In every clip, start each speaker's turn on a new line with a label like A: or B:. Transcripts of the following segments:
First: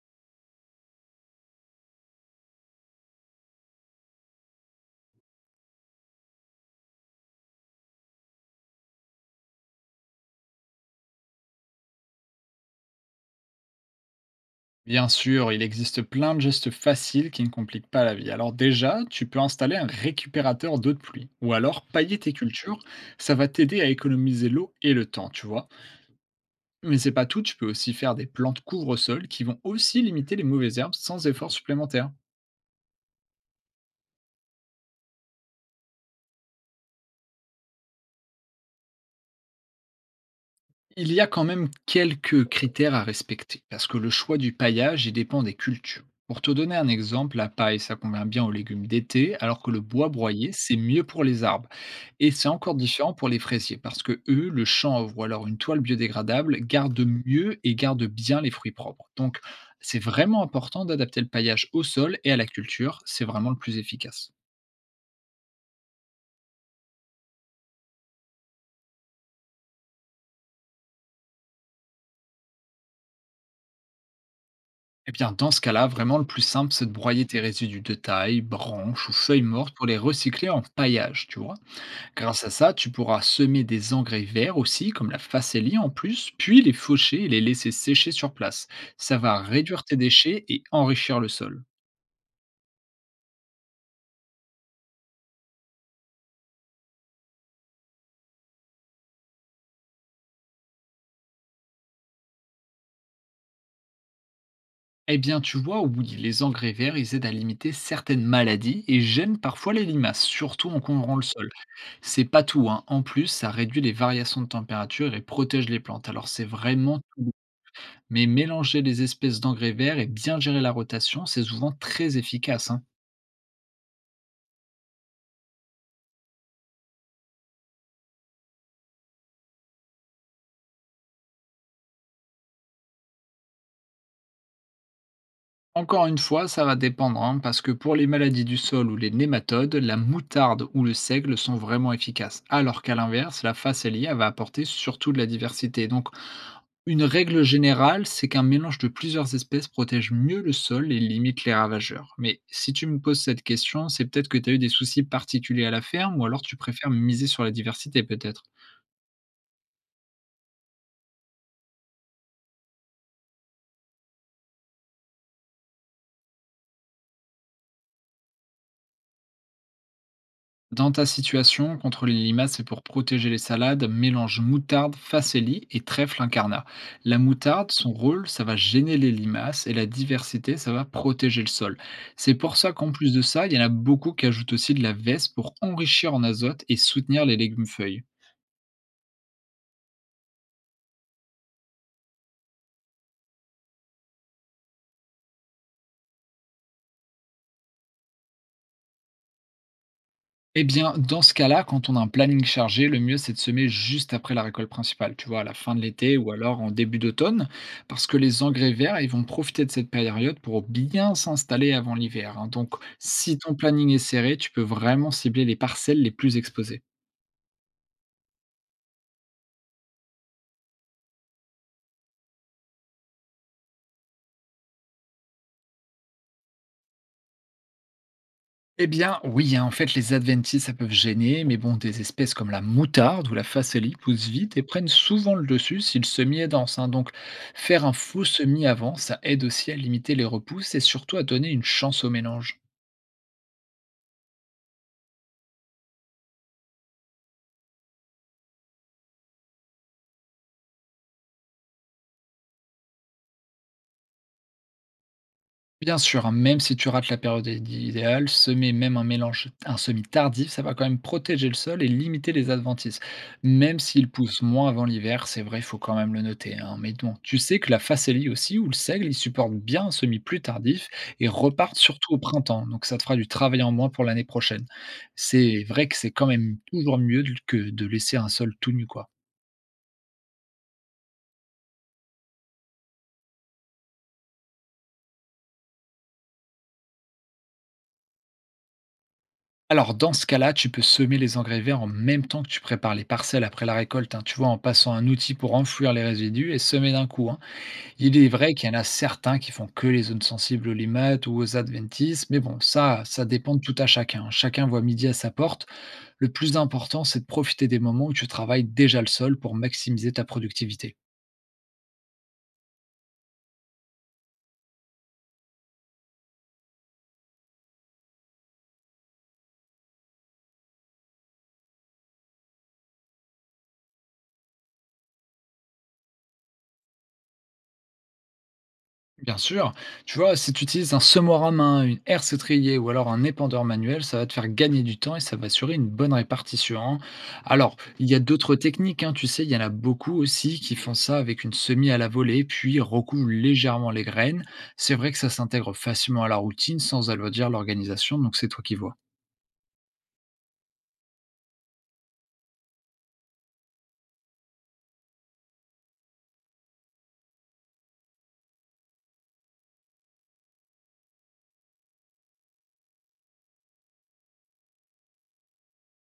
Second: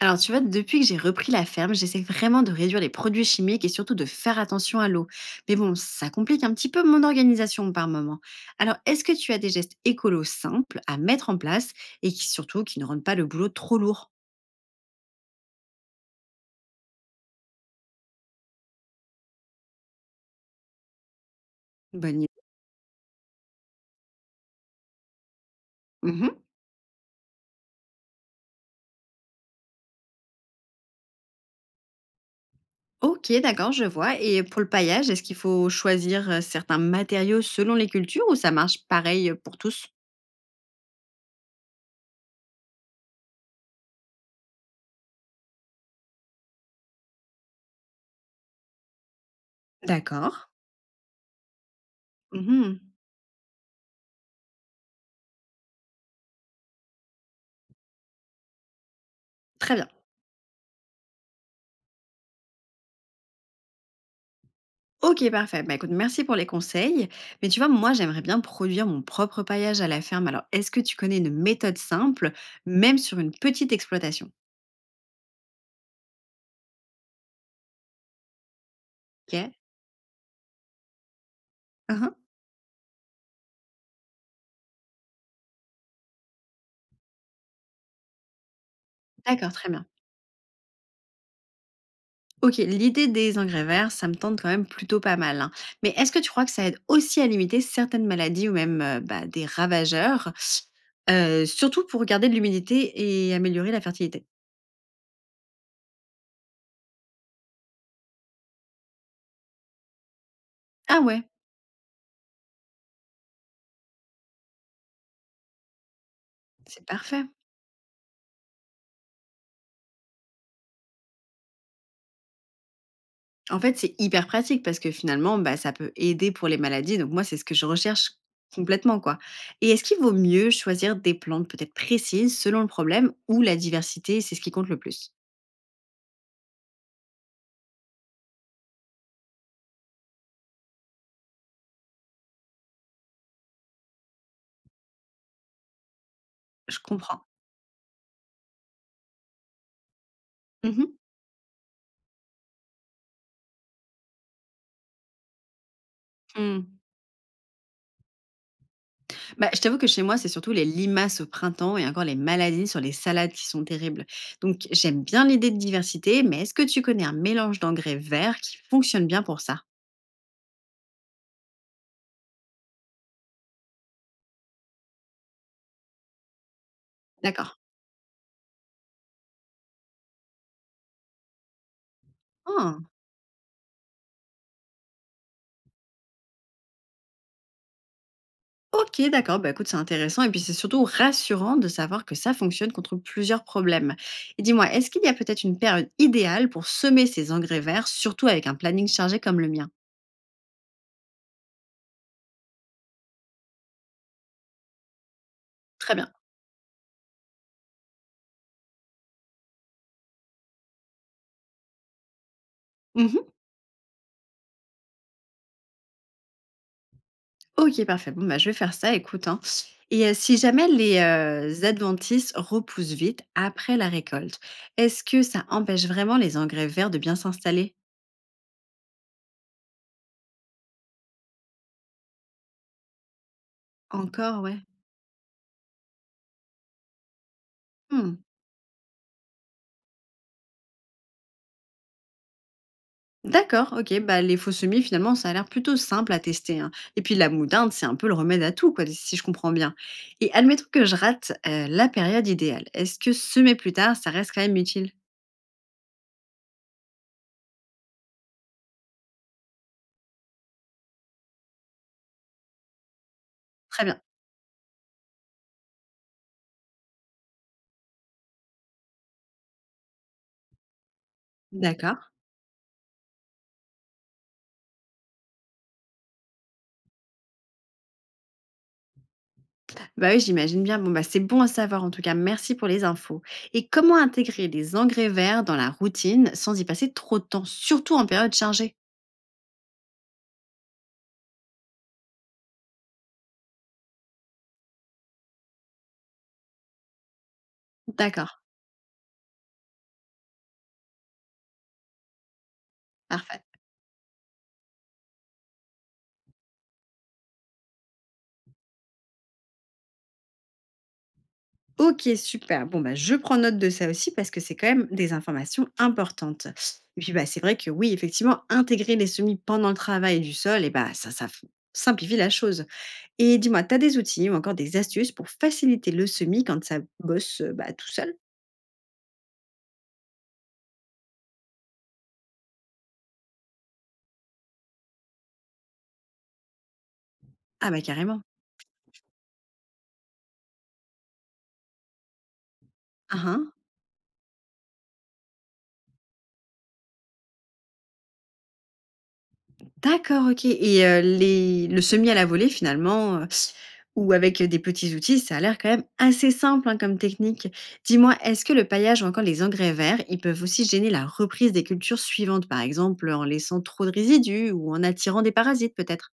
A: Alors tu vois, depuis que j'ai repris la ferme, j'essaie vraiment de réduire les produits chimiques et surtout de faire attention à l'eau. Mais bon, ça complique un petit peu mon organisation par moment. Alors est-ce que tu as des gestes écolos simples à mettre en place et qui surtout qui ne rendent pas le boulot trop lourd?
B: Bien sûr, il existe plein de gestes faciles qui ne compliquent pas la vie. Alors déjà, tu peux installer un récupérateur d'eau de pluie ou alors pailler
A: Bonne
B: tes
A: idée.
B: cultures, ça va t'aider à économiser l'eau et le temps, tu vois.
A: Mhm.
B: Mais c'est pas tout, tu peux aussi faire des plantes couvre-sol qui vont aussi limiter les mauvaises herbes sans effort supplémentaire.
A: Ok, d'accord, je vois. Et pour le paillage, est-ce qu'il faut choisir certains matériaux selon les cultures ou ça marche pareil pour tous?
B: Il y a quand même quelques critères à respecter parce que le choix du paillage, il dépend des cultures. Pour te donner un exemple, la paille, ça convient bien aux légumes d'été, alors que le bois
A: D'accord.
B: broyé, c'est mieux pour les arbres. Et c'est encore
A: Mhm.
B: différent pour les fraisiers, parce que eux, le chanvre ou alors une toile biodégradable gardent mieux et gardent bien les fruits propres. Donc,
A: Très bien.
B: c'est vraiment important d'adapter le paillage au sol et à la culture, c'est vraiment le plus efficace.
A: OK, parfait. Bah, écoute, merci pour les conseils. Mais tu vois, moi, j'aimerais bien produire mon propre paillage à la ferme. Alors, est-ce que tu connais une méthode simple, même sur une petite exploitation?
B: Eh bien, dans ce cas-là, vraiment le plus simple, c'est de broyer tes résidus de taille, branches ou feuilles
A: Ok.
B: mortes pour les recycler en paillage, tu vois.
A: Mhm.
B: Grâce à ça, tu pourras semer des engrais verts aussi, comme la facélie en plus, puis les faucher et les laisser sécher sur place. Ça va
A: D'accord, très bien.
B: réduire tes déchets et enrichir le sol.
A: Ok, l'idée des engrais verts, ça me tente quand même plutôt pas mal, hein. Mais est-ce que tu crois que ça aide aussi à limiter certaines maladies ou même bah, des ravageurs, surtout pour garder de l'humidité et améliorer la fertilité?
B: Eh bien, tu vois, oui, les engrais verts, ils aident à limiter certaines maladies et gênent parfois les limaces, surtout en
A: Ah
B: couvrant le
A: ouais,
B: sol. C'est pas tout, hein. En plus, ça réduit les variations de température et protège les plantes. Alors, c'est
A: c'est
B: vraiment tout.
A: parfait.
B: bon. Mais mélanger les espèces d'engrais verts et bien gérer la rotation, c'est souvent très efficace, hein.
A: En fait, c'est hyper pratique parce que finalement, bah, ça peut aider pour les maladies. Donc moi, c'est ce que je recherche complètement, quoi. Et est-ce qu'il vaut mieux choisir des plantes peut-être précises selon le problème ou la diversité, c'est ce qui compte le plus?
B: Encore une fois, ça va dépendre, hein, parce que pour les maladies du sol ou les nématodes, la moutarde ou le seigle sont vraiment efficaces, alors qu'à l'inverse, la phacélie elle va apporter surtout de la diversité. Donc,
A: Je
B: une
A: comprends.
B: règle générale, c'est qu'un mélange de plusieurs espèces protège mieux le sol
A: Mhm.
B: et limite les ravageurs. Mais si tu me poses cette question, c'est peut-être que tu as eu des soucis particuliers à la ferme ou alors tu
A: Hmm.
B: préfères miser sur la diversité peut-être.
A: Bah, je t'avoue que chez moi, c'est surtout les limaces au printemps et encore les maladies sur les salades qui sont terribles. Donc j'aime bien l'idée de diversité, mais est-ce que tu connais un mélange d'engrais verts qui fonctionne bien pour ça?
B: Dans ta situation, contre les limaces et pour protéger les salades, mélange moutarde, facélie et trèfle incarnat. La
A: D'accord.
B: moutarde, son rôle, ça va gêner les limaces et la diversité, ça va protéger le sol. C'est pour ça
A: Ah.
B: qu'en plus de ça, il y en a beaucoup qui ajoutent aussi de la veste pour enrichir en azote et soutenir les légumes feuilles.
A: Ok, d'accord. Bah, écoute, c'est intéressant et puis c'est surtout rassurant de savoir que ça fonctionne contre plusieurs problèmes. Et dis-moi, est-ce qu'il y a peut-être une période idéale pour semer ces engrais verts, surtout avec un planning chargé comme le mien?
B: Eh bien, dans ce cas-là, quand on a un planning chargé, le mieux c'est de semer juste après la récolte principale, tu vois, à la fin de
A: Très bien.
B: l'été ou alors en début d'automne, parce que les engrais verts, ils vont profiter de cette période pour bien s'installer avant l'hiver, hein. Donc,
A: Mhm.
B: si ton planning est serré, tu peux vraiment cibler les parcelles les plus exposées.
A: Ok, parfait. Bon, bah, je vais faire ça, écoute, hein. Et si jamais les adventices repoussent vite après la récolte, est-ce que ça empêche vraiment les engrais verts de bien s'installer?
B: Eh bien, oui, hein, en fait, les adventices, ça peut gêner, mais bon, des espèces comme la moutarde ou la facélie poussent
A: Encore, ouais.
B: vite et prennent souvent le dessus si le semis est dense, hein. Donc, faire un
A: Hmm.
B: faux semis avant, ça aide aussi à limiter les repousses et surtout à donner une chance au mélange.
A: D'accord, OK, bah, les faux semis, finalement, ça a l'air plutôt simple à tester, hein. Et puis la moutarde, c'est un peu le remède à tout, quoi, si je comprends bien. Et admettons que je rate la période idéale. Est-ce que semer plus tard, ça reste quand même utile?
B: Bien sûr, hein, même si tu rates la période i idéale, semer même un semis tardif, ça va quand même protéger le sol et limiter les adventices. Même
A: Très bien.
B: s'il pousse moins avant l'hiver, c'est vrai, il faut quand même le noter, hein. Mais bon, tu sais que la facélie aussi, ou le seigle, ils supportent bien un semis plus tardif et repartent
A: D'accord.
B: surtout au printemps. Donc ça te fera du travail en moins pour l'année prochaine. C'est vrai que c'est quand même toujours mieux que de laisser un sol tout nu, quoi.
A: Bah oui, j'imagine bien. Bon, bah, c'est bon à savoir, en tout cas. Merci pour les infos. Et comment intégrer les engrais verts dans la routine sans y passer trop de temps, surtout en période chargée?
B: Alors, dans ce cas-là, tu peux semer les engrais verts en même temps que tu prépares les parcelles après la récolte, hein, tu vois, en passant un outil pour enfouir les résidus et semer d'un coup, hein. Il est
A: D'accord,
B: vrai qu'il y en a certains qui font que les zones sensibles aux limates ou aux adventices, mais bon, ça
A: parfait.
B: dépend de tout à chacun, hein. Chacun voit midi à sa porte. Le plus important, c'est de profiter des moments où tu travailles déjà le sol pour maximiser ta productivité.
A: OK, super. Bon, bah, je prends note de ça aussi parce que c'est quand même des informations importantes. Et puis, bah, c'est vrai que oui, effectivement, intégrer les semis pendant le travail du sol, et bah, ça, simplifie la chose. Et dis-moi, tu as des outils ou encore des astuces pour faciliter le semis quand ça bosse bah, tout seul?
B: Bien sûr, tu vois, si tu utilises un semoir à main, une herse étrier ou alors un épandeur manuel, ça va te faire gagner du temps et ça va assurer une bonne répartition, hein.
A: Ah
B: Alors,
A: bah
B: il y
A: carrément.
B: a d'autres techniques, hein, tu sais, il y en a beaucoup aussi qui font ça avec une semis à la volée, puis
A: Ah,
B: recouvrent
A: hein.
B: légèrement les graines. C'est vrai que ça s'intègre facilement à la routine sans alourdir l'organisation, donc c'est toi qui vois.
A: D'accord, OK et les le semis à la volée finalement, ou avec des petits outils, ça a l'air quand même assez simple, hein, comme technique. Dis-moi, est-ce que le paillage ou encore les engrais verts, ils peuvent aussi gêner la reprise des cultures suivantes? Par exemple, en laissant trop de résidus ou en attirant des parasites peut-être?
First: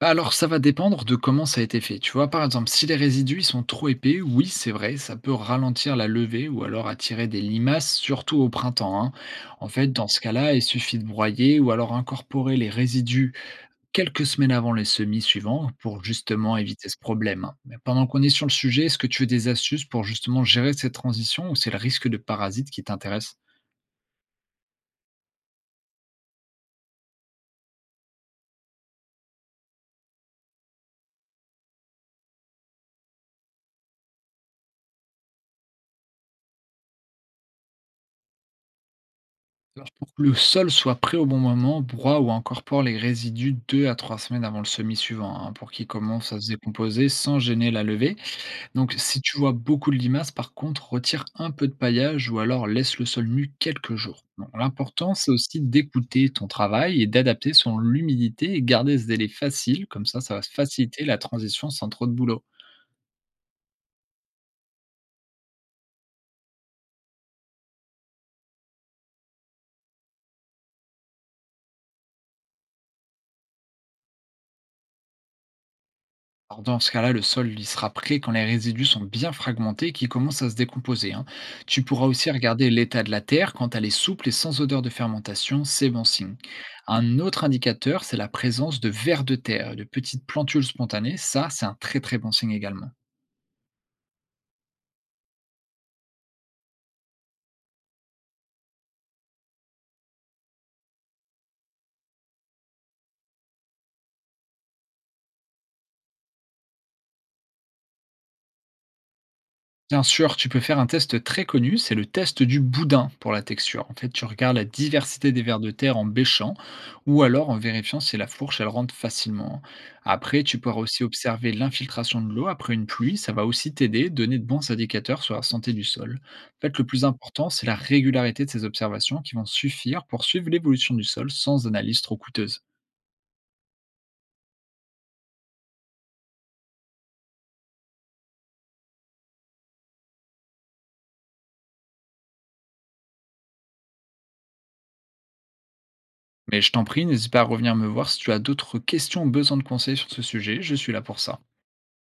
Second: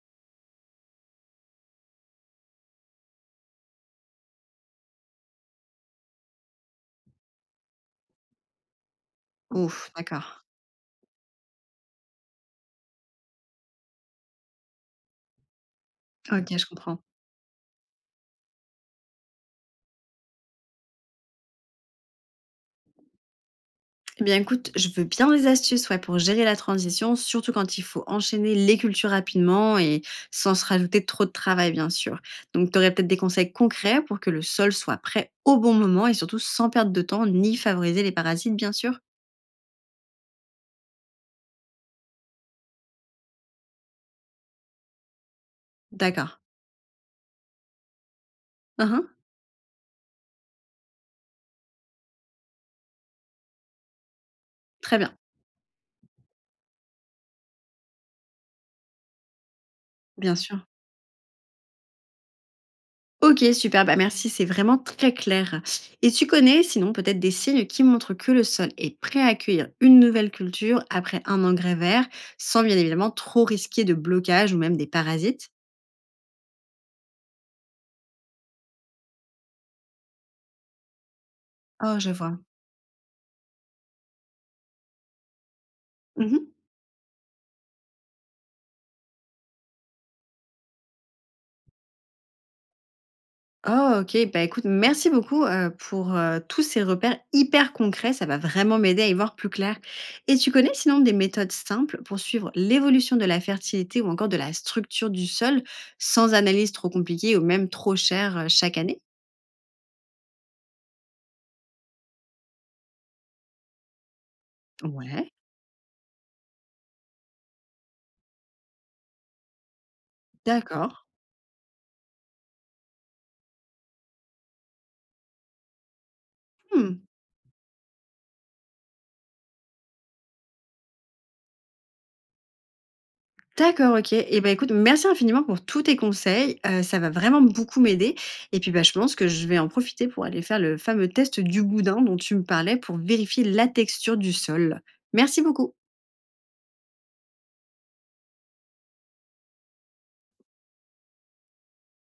B: Bah, alors, ça va dépendre de comment ça a été fait. Tu vois, par exemple, si les résidus ils sont trop épais, oui, c'est vrai, ça peut ralentir la levée ou alors attirer des limaces, surtout au printemps, hein. En fait,
A: Ouf,
B: dans ce
A: d'accord.
B: cas-là, il suffit de broyer ou alors incorporer les résidus quelques semaines avant les semis suivants pour
A: OK,
B: justement
A: je
B: éviter ce
A: comprends.
B: problème, hein. Mais pendant qu'on est sur le sujet, est-ce que tu veux des astuces pour justement gérer cette transition ou c'est le risque de parasites qui t'intéresse?
A: Eh bien, écoute, je veux bien des astuces ouais, pour gérer la transition, surtout quand il faut enchaîner les cultures rapidement et sans se rajouter trop de travail, bien sûr. Donc, tu aurais peut-être des conseils concrets pour que le sol soit prêt au bon moment et surtout sans perdre de temps ni favoriser les parasites, bien sûr.
B: Alors, pour que le sol soit prêt au bon moment, broie ou incorpore les résidus 2 à 3 semaines avant le semis suivant, hein, pour qu'il commence
A: D'accord.
B: à se décomposer sans gêner la levée. Donc,
A: Uhum.
B: si tu vois beaucoup de limaces, par contre, retire un peu de paillage ou alors laisse le sol nu quelques jours. Bon,
A: Très
B: l'important,
A: bien,
B: c'est aussi d'écouter ton travail et d'adapter selon l'humidité et garder ce délai facile, comme ça
A: bien
B: va
A: sûr.
B: faciliter la transition sans trop de boulot.
A: Ok, super, bah merci, c'est vraiment très clair. Et tu connais sinon peut-être des signes qui montrent que le sol est prêt à accueillir une nouvelle culture après un engrais vert, sans bien évidemment trop risquer de blocage ou même des parasites?
B: Alors, dans ce cas-là, le sol il sera prêt quand les résidus sont bien fragmentés et qu'ils commencent à se décomposer, hein. Tu
A: Oh,
B: pourras
A: je
B: aussi
A: vois.
B: regarder l'état de la terre quand elle est souple et sans odeur de fermentation, c'est bon signe.
A: Mmh.
B: Un autre indicateur, c'est la présence de vers de terre et de petites plantules spontanées. Ça, c'est un très très bon signe également.
A: Oh OK, bah, écoute, merci beaucoup, pour, tous ces repères hyper concrets. Ça va vraiment m'aider à y voir plus clair et tu connais sinon des méthodes simples pour suivre l'évolution de la fertilité ou encore de la structure du sol, sans analyse trop compliquée ou même trop chère, chaque année?
B: Bien sûr, tu peux faire un test très connu, c'est le test du boudin pour la texture. En fait, tu regardes la
A: Ouais,
B: diversité des vers de terre en bêchant ou alors en vérifiant si la fourche elle rentre facilement. Après, tu pourras
A: d'accord.
B: aussi observer l'infiltration de l'eau après une pluie, ça va aussi t'aider, donner de bons indicateurs sur la santé du sol. En fait, le
A: Mmh.
B: plus important, c'est la régularité de ces observations qui vont suffire pour suivre l'évolution du sol sans analyse trop coûteuse.
A: D'accord, OK et ben écoute, merci infiniment pour tous tes conseils, ça va vraiment beaucoup m'aider et puis, bah, je pense que je vais en profiter pour aller faire le fameux test du boudin dont tu me parlais pour vérifier la texture du sol. Merci beaucoup.
B: Mais je t'en prie, n'hésite pas à revenir me voir si tu as d'autres questions ou besoin de conseils sur ce sujet, je suis là pour ça.